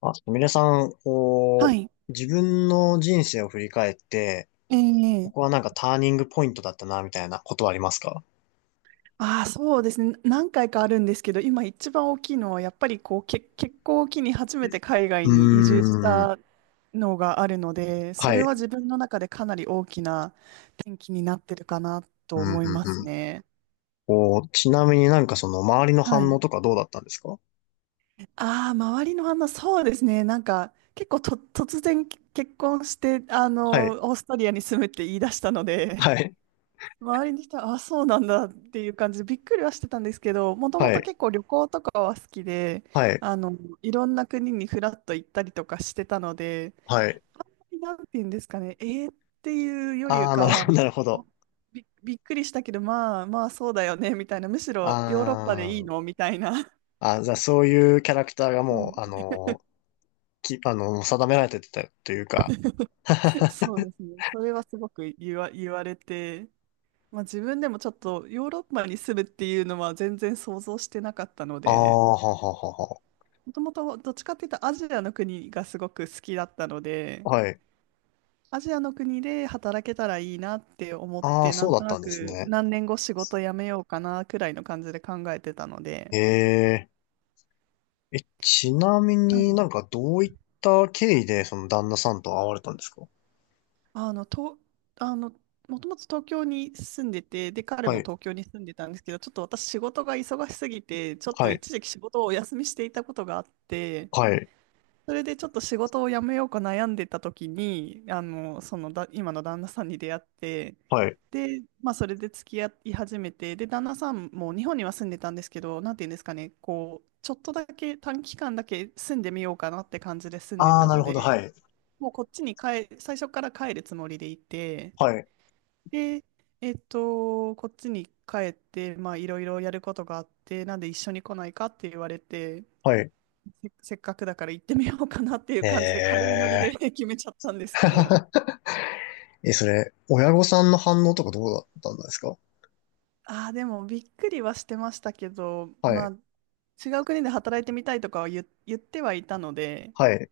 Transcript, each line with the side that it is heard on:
left: あ、すみれさん、
right: は
left: こ
right: い。
left: う、自分の人生を振り返って、こ
right: え
left: こ
right: え
left: はなんかターニングポイントだったな、みたいなことはありますか？
right: ああ、そうですね。何回かあるんですけど、今一番大きいのは、やっぱりこう、結婚を機に初めて海
left: う
right: 外に移住し
left: ーん。
right: たのがあるので、そ
left: は
right: れは
left: い。
right: 自分の中でかなり大きな転機になってるかな
left: う
right: と
left: ん、う
right: 思いま
left: ん、
right: す
left: うん。
right: ね。
left: こう、ちなみになんかその周りの
right: は
left: 反応
right: い。
left: とかどうだったんですか？
right: ああ、周りの反応、そうですね。なんか、結構と、突然結婚して、
left: はい。
right: オーストリアに住むって言い出したので、
left: はい。
right: 周りの人は、あ、そうなんだっていう感じでびっくりはしてたんですけど、もとも
left: は
right: と
left: い。
right: 結構旅行とかは好きで、
left: はい。
right: あの、いろんな国にフラッと行ったりとかしてたので、
left: はい。
right: あんまりなんて言うんですかね、えーっていうより
left: ああ、
right: か
left: なる
right: は、
left: ほど、なるほ
right: あ
left: ど。
right: びっくりしたけど、まあまあそうだよね、みたいな、むし
left: あ
right: ろヨーロッパでいい
left: ー
right: のみたいな。
left: あ、じゃあそういうキャラクターが
right: は
left: もう、あ
right: い、
left: のーき、あの、定められてたというか。
right: そうですね。それはすごく言われて、まあ、自分でもちょっとヨーロッパに住むっていうのは全然想像してなかったの
left: ああ、
right: で、
left: はははは。
right: もともとどっちかっていうとアジアの国がすごく好きだったので、
left: はい。
right: アジアの国で働けたらいいなって思っ
left: ああ、
right: て、な
left: そう
right: ん
left: だ
right: と
left: っ
right: な
left: たんです
right: く
left: ね。
right: 何年後仕事辞めようかなくらいの感じで考えてたので、
left: ええ、え、ちなみ
right: は
left: に
right: い、
left: なんかどういった経緯でその旦那さんと会われたんですか？
right: あの、と、あの、もともと東京に住んでて、で、彼
left: は
right: も
left: い、
right: 東京に住んでたんですけど、ちょっと私仕事が忙しすぎて、ちょっと
left: はい、
right: 一時期仕事をお休みしていたことがあって、
left: はい、
right: それでちょっと仕事を辞めようか悩んでた時に、あの、そのだ、今の旦那さんに出会って、
left: はい。
right: で、まあそれで付き合い始めて、で、旦那さんも日本には住んでたんですけど、なんていうんですかね、こう、ちょっとだけ短期間だけ住んでみようかなって感じで住んで
left: ああ、
right: た
left: なる
right: の
left: ほど、は
right: で、
left: い、
right: もうこっちに帰、最初から帰るつもりでいて、
left: はい、
right: で、こっちに帰って、まあいろいろやることがあって、なんで一緒に来ないかって言われて、
left: はい。
right: せっかくだから行ってみようかなっていう
left: え
right: 感じで軽いノリで
left: え。
right: 決めちゃったんですけど。
left: え、それ、親御さんの反応とかどうだったんですか？
right: ああ、でもびっくりはしてましたけど、
left: は
right: まあ
left: い、
right: 違う国で働いてみたいとかは言ってはいたので、
left: はい。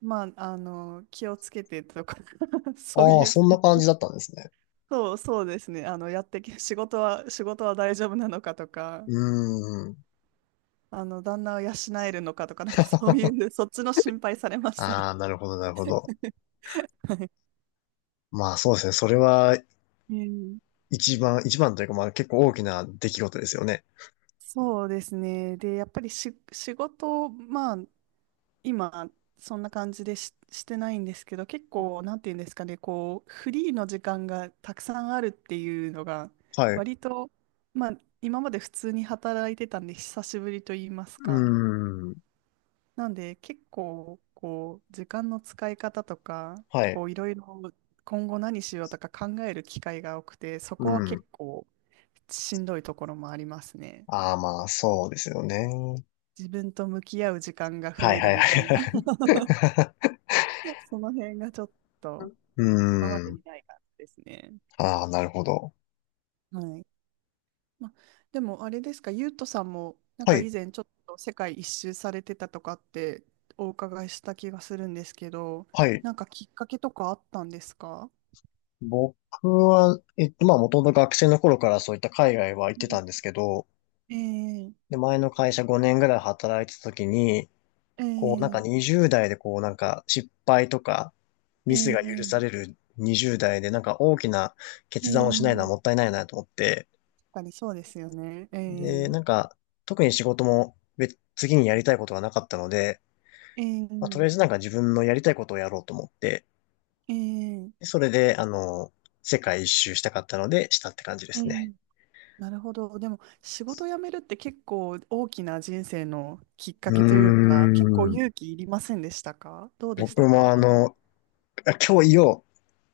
right: まあ、あの、気をつけてとか そう
left: ああ、
right: いう、
left: そんな感じだったんですね。
right: そうですね。あの、やってけ、仕事は、仕事は大丈夫なのかとか、
left: うーん。
right: あの、旦那を養えるのかとか、なんかそうい う、そっちの心配されましたね。
left: ああ、なるほど、なるほど。
right: はい。
left: まあそうですね。それは
right: うん
left: 一番、一番というかまあ結構大きな出来事ですよね。
right: そうですね。で、やっぱりし、仕事、まあ、今、そんな感じでしてないんですけど、結構、なんていうんですかね、こう、フリーの時間がたくさんあるっていうのが、
left: はい。う
right: 割と、まあ、今まで普通に働いてたんで、久しぶりと言います
left: ー
right: か。
left: ん。
right: なんで、結構、こう、時間の使い方とか、
left: はい。
right: こう、いろいろ、今後何しようとか考える機会が多くて、そ
left: う
right: こは
left: ん。
right: 結構、しんどいところもありますね。
left: ああ、まあ、そうですよね。
right: 自分と向き合う時間が増
left: はい
right: え
left: は
right: る
left: い
right: みたいな
left: は い。
right: その辺がちょっと。
left: う
right: 今ま
left: ー
right: でに
left: ん。
right: ない感じですね。
left: ああ、なるほど。
right: はい。まあ、でもあれですか、ゆうとさんも、なん
left: は
right: か
left: い、
right: 以前ちょっと世界一周されてたとかってお伺いした気がするんですけど、
left: はい。
right: なんかきっかけとかあったんですか？
left: 僕は、まあ、もともと学生の頃からそういった海外は行っ
right: う
left: てた
right: ん
left: んですけど、
right: えー、
left: で、前の会社5年ぐらい働いてた時に、
right: え
left: こう、なんか
right: ー、
left: 20代でこう、なんか失敗とか、
right: え
left: ミスが許
right: ー、
left: される20代で、なんか大きな
right: え
left: 決断をしないのは
right: ー、
left: もったいないなと思って、
right: 確かにそうですよね。
left: で、なんか、特に仕事も次にやりたいことがなかったので、
right: え
left: まあ、とり
right: ー、
left: あえずなんか自分のやりたいことをやろうと思って、
right: えー、
left: それで、世界一周したかったので、したって感じで
right: え
left: すね。
right: ー、なるほど。でも、仕事辞めるって結構大きな人生のきっか
left: うー
right: けというか、結構
left: ん。
right: 勇気いりませんでしたか？どうでし
left: 僕
right: た
left: も
right: か？
left: 今日言おう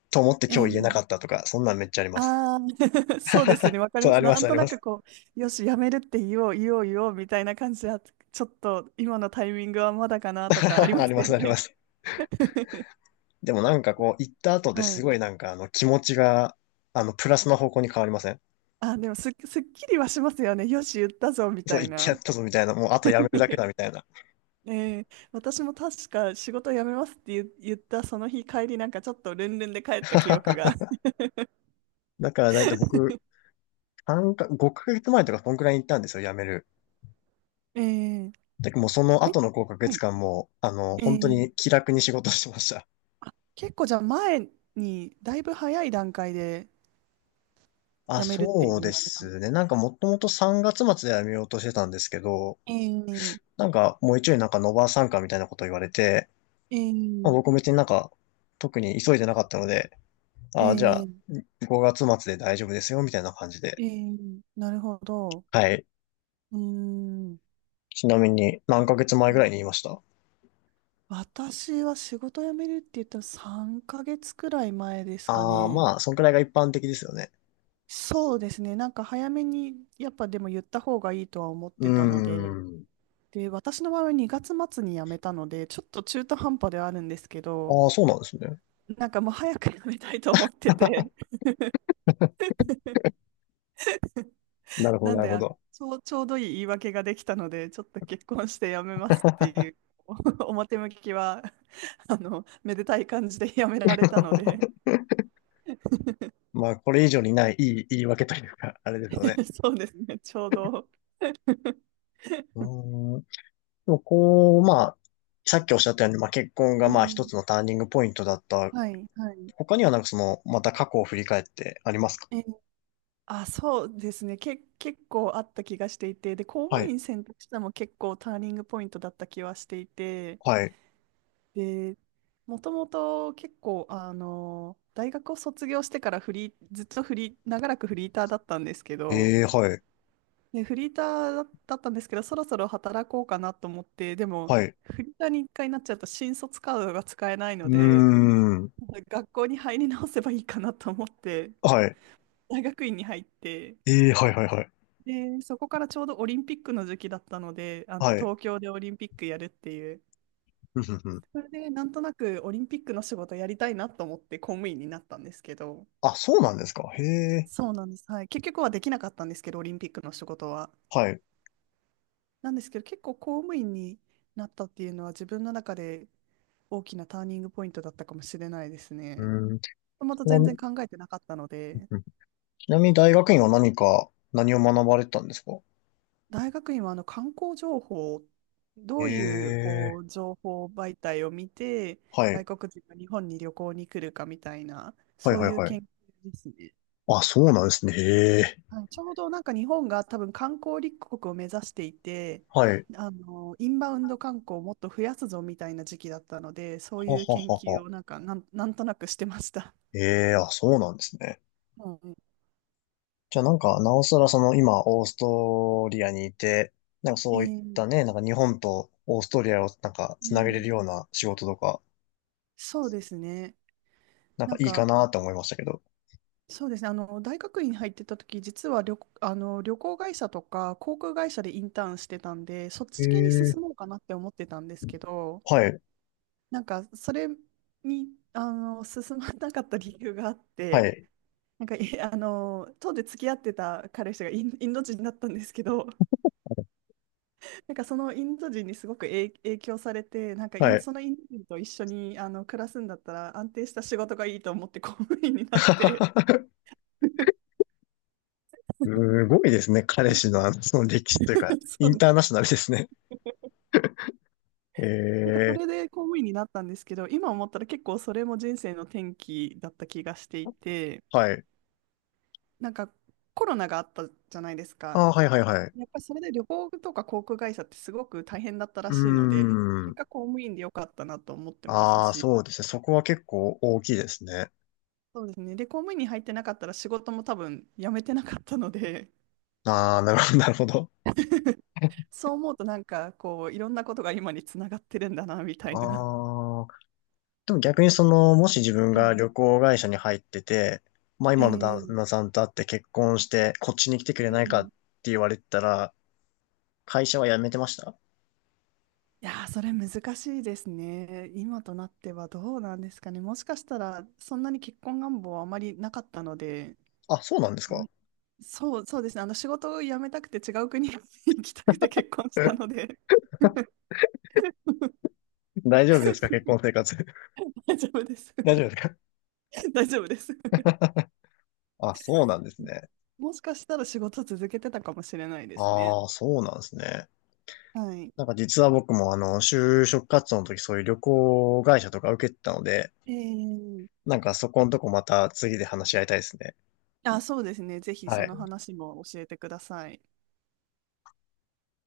left: と思って
right: え
left: 今日言えなかっ
right: え
left: たとか、そんなんめっちゃあります。
right: ああ、 そうです ね。わかり
left: そう、
right: ま
left: あ
right: す。
left: りま
right: な
left: す、
right: ん
left: あ
right: と
left: り
right: な
left: ま
right: く
left: す。
right: よし、辞めるって言おう、みたいな感じは、ちょっと今のタイミングはまだかなとかあり ま
left: あ
right: す
left: りま
right: よ
left: す、ありま
right: ね。
left: す。でもなんかこう、行った後で
right: は
left: す
right: い。
left: ごいなんか気持ちが、プラスの方向に変わりません？
right: あ、でもすっきりはしますよね。よし、言ったぞ、み
left: そ
right: た
left: う、
right: い
left: 行ってやっ
right: な。
left: たぞみたいな、もうあとやめるだけだみたいな。
right: ええ、私も確か仕事辞めますって言ったその日帰りなんかちょっとルンルンで帰った記憶が。
left: だからだいたい 僕、3か、5ヶ月前とかそんくらいに行ったんですよ、やめる。
right: ええ、
left: だもうその
right: はい、
left: 後の5ヶ
right: はい、
left: 月間も、
right: え
left: 本当
right: え。
left: に気楽に仕事してました。
right: あ、結構じゃあ前にだいぶ早い段階で
left: あ、
right: 辞めるって
left: そう
right: 言
left: で
right: われたんで
left: すね。
right: す。
left: なんかもともと3月末で辞めようとしてたんですけど、
right: ええ。
left: なんかもう一応なんかノバー参加みたいなこと言われて、
right: え
left: まあ、
right: ええ
left: 僕別になんか特に急いでなかったので、あ、じゃあ
right: え
left: 5月末で大丈夫ですよみたいな感じで。
right: ええなるほど。
left: はい。
right: うーん。
left: ちなみに何ヶ月前ぐらいに言いました？
right: 私は仕事辞めるって言ったら3ヶ月くらい前ですか
left: ああ
right: ね。
left: まあ、そんくらいが一般的ですよね。
right: そうですね。なんか早めに、やっぱでも言った方がいいとは思っ
left: うー
right: てたので、
left: ん。
right: で、私の場合は2月末に辞めたので、ちょっと中途半端ではあるんですけど、
left: ああ、そうなんですね。
right: なんかもう早く辞めたいと思ってて、
left: な るほ
right: な
left: ど、
right: ん
left: なる
right: で、
left: ほ
right: あ
left: ど。
right: ちょう、ちょうどいい言い訳ができたので、ちょっと結婚して辞めますっていう、表向きは、あの、めでたい感じで辞められたので、
left: まあ、これ以上にない、いい言い訳というか、あれですよね。
right: そうですね、ちょうど。
left: うーん。でもこう、まあ、さっきおっしゃったように、まあ、結婚が
right: え
left: まあ一つの
right: え。
left: ターニングポイントだった。
right: はい、はい。
left: 他にはなんかその、また過去を振り返ってありますか？
right: あ、そうですね。結構あった気がしていて、で、公
left: は
right: 務
left: い。
right: 員選択したのも結構ターニングポイントだった気はしていて、
left: はい。
right: で、もともと結構、あの、大学を卒業してからフリー、ずっとフリー、長らくフリーターだったんですけど、
left: ええはい。
right: で、フリーターだったんですけど、そろそろ働こうかなと思って、でも、
left: はい。
right: フリーターに一回なっちゃうと新卒カードが使えない
left: う
right: の
left: ー
right: で、
left: ん。
right: 学校に入り直せばいいかなと思って、
left: はい。
right: 大学院に入って、
left: ええはいはいはい。
right: で、そこからちょうどオリンピックの時期だったので、あの
left: はい。
right: 東京でオリンピックやるっていう、
left: ふんふんふん。
right: それでなんとなくオリンピックの仕事やりたいなと思って公務員になったんですけど、
left: あ、そうなんですか。へえ。
right: そうなんです。はい。結局はできなかったんですけど、オリンピックの仕事は。
left: はい。う
right: なんですけど、結構公務員になったっていうのは自分の中で大きなターニングポイントだったかもしれないです
left: ー
right: ね。
left: ん。
right: もともと
left: う
right: 全然
left: ん、
right: 考えてなかったので。
left: ちなみに大学院は何か、何を学ばれてたんですか？
right: 大学院はあの観光情報、どういうこ
left: え
right: う
left: え
right: 情報媒体を見て、
left: はい。
right: 外国人が日本に旅行に来るかみたいな、
left: はい
right: そう
left: はい
right: いう
left: はい。
right: 研究ですね。
left: あ、そうなんですね。へえ。
right: はい、ちょうどなんか日本が多分観光立国を目指していて、
left: はい。
right: あのインバウンド観光をもっと増やすぞみたいな時期だったので、そう
left: は
right: いう
left: は
right: 研
left: は
right: 究
left: は。
right: をなんかなんとなくしてました。
left: ええ、あ、そうなんですね。
right: は
left: じゃあなんか、なおさらその今、オーストリアにいて、なんかそ
right: い、
left: ういったね、なんか日本とオーストリアをなんか
right: え
left: つなげれる
right: ー
left: ような仕事とか、
right: そうですね。
left: なん
right: な
left: か
right: ん
left: いいか
right: か
left: なって思いましたけど。
right: そうですね。あの、大学院に入ってた時、実はあの、旅行会社とか航空会社でインターンしてたんで、そっ
left: え
right: ち系に
left: え、
right: 進もうかなって思ってたんですけど、
left: はい、
right: なんか、それに、あの、進まなかった理由があっ
left: は
right: て、
left: い、
right: なんか、あの、当時付き合ってた彼氏がインド人だったんですけど、なんかそのインド人にすごく影響されて、なんか
left: はい。
right: そのインド人と一緒に、あの、暮らすんだったら安定した仕事がいいと思って公務員になって、
left: すごいですね。彼氏のその歴史というか、
right: そ
left: イン
right: う。
left: ターナショナルですね。え
right: なんかそ
left: え、
right: れで公務員になったんですけど、今思ったら結構それも人生の転機だった気がしていて、
left: はい。
right: なんかコロナがあったじゃないですか。
left: あ、はいはいはい。
right: やっぱりそれで旅行とか航空会社ってすごく大変だった
left: う
right: らしいので、
left: ー
right: 結
left: ん。
right: 果公務員でよかったなと思ってます
left: ああ、
right: し、
left: そうですね。そこは結構大きいですね。
right: そうですね。で、公務員に入ってなかったら仕事も多分辞めてなかったので、
left: ああ、なるほど、なるほど。
right: そう思うとなんかこういろんなことが今につながってるんだなみたいな。
left: ああ、でも逆にその、もし自分
right: は
left: が
right: い。
left: 旅行会社に入ってて、まあ
right: え
left: 今の旦
right: ー
left: 那さんと会って結婚して、こっちに来てく
right: え
left: れないかっ
right: ー
left: て言われてたら、会社は辞めてました？
right: いやー、それ難しいですね。今となってはどうなんですかね。もしかしたら、そんなに結婚願望はあまりなかったので、
left: あ、そうなんです
right: うん
left: か？
right: そうですね。あの、仕事を辞めたくて違う国に 行きたくて結婚したの で
left: 大丈夫ですか、結婚生活？
right: 大丈夫です。
left: 大丈夫ですか？
right: 大丈夫です。
left: あ、そうなんです ね。
right: もしかしたら仕事続けてたかもしれないですね。
left: ああ、そうなんですね。
right: はい。
left: なんか実は僕も就職活動の時そういう旅行会社とか受けてたので、
right: えー、
left: なんかそこのとこまた次で話し合いたいですね。
right: あ、そうですね。ぜひそ
left: は
right: の
left: い。
right: 話も教えてください。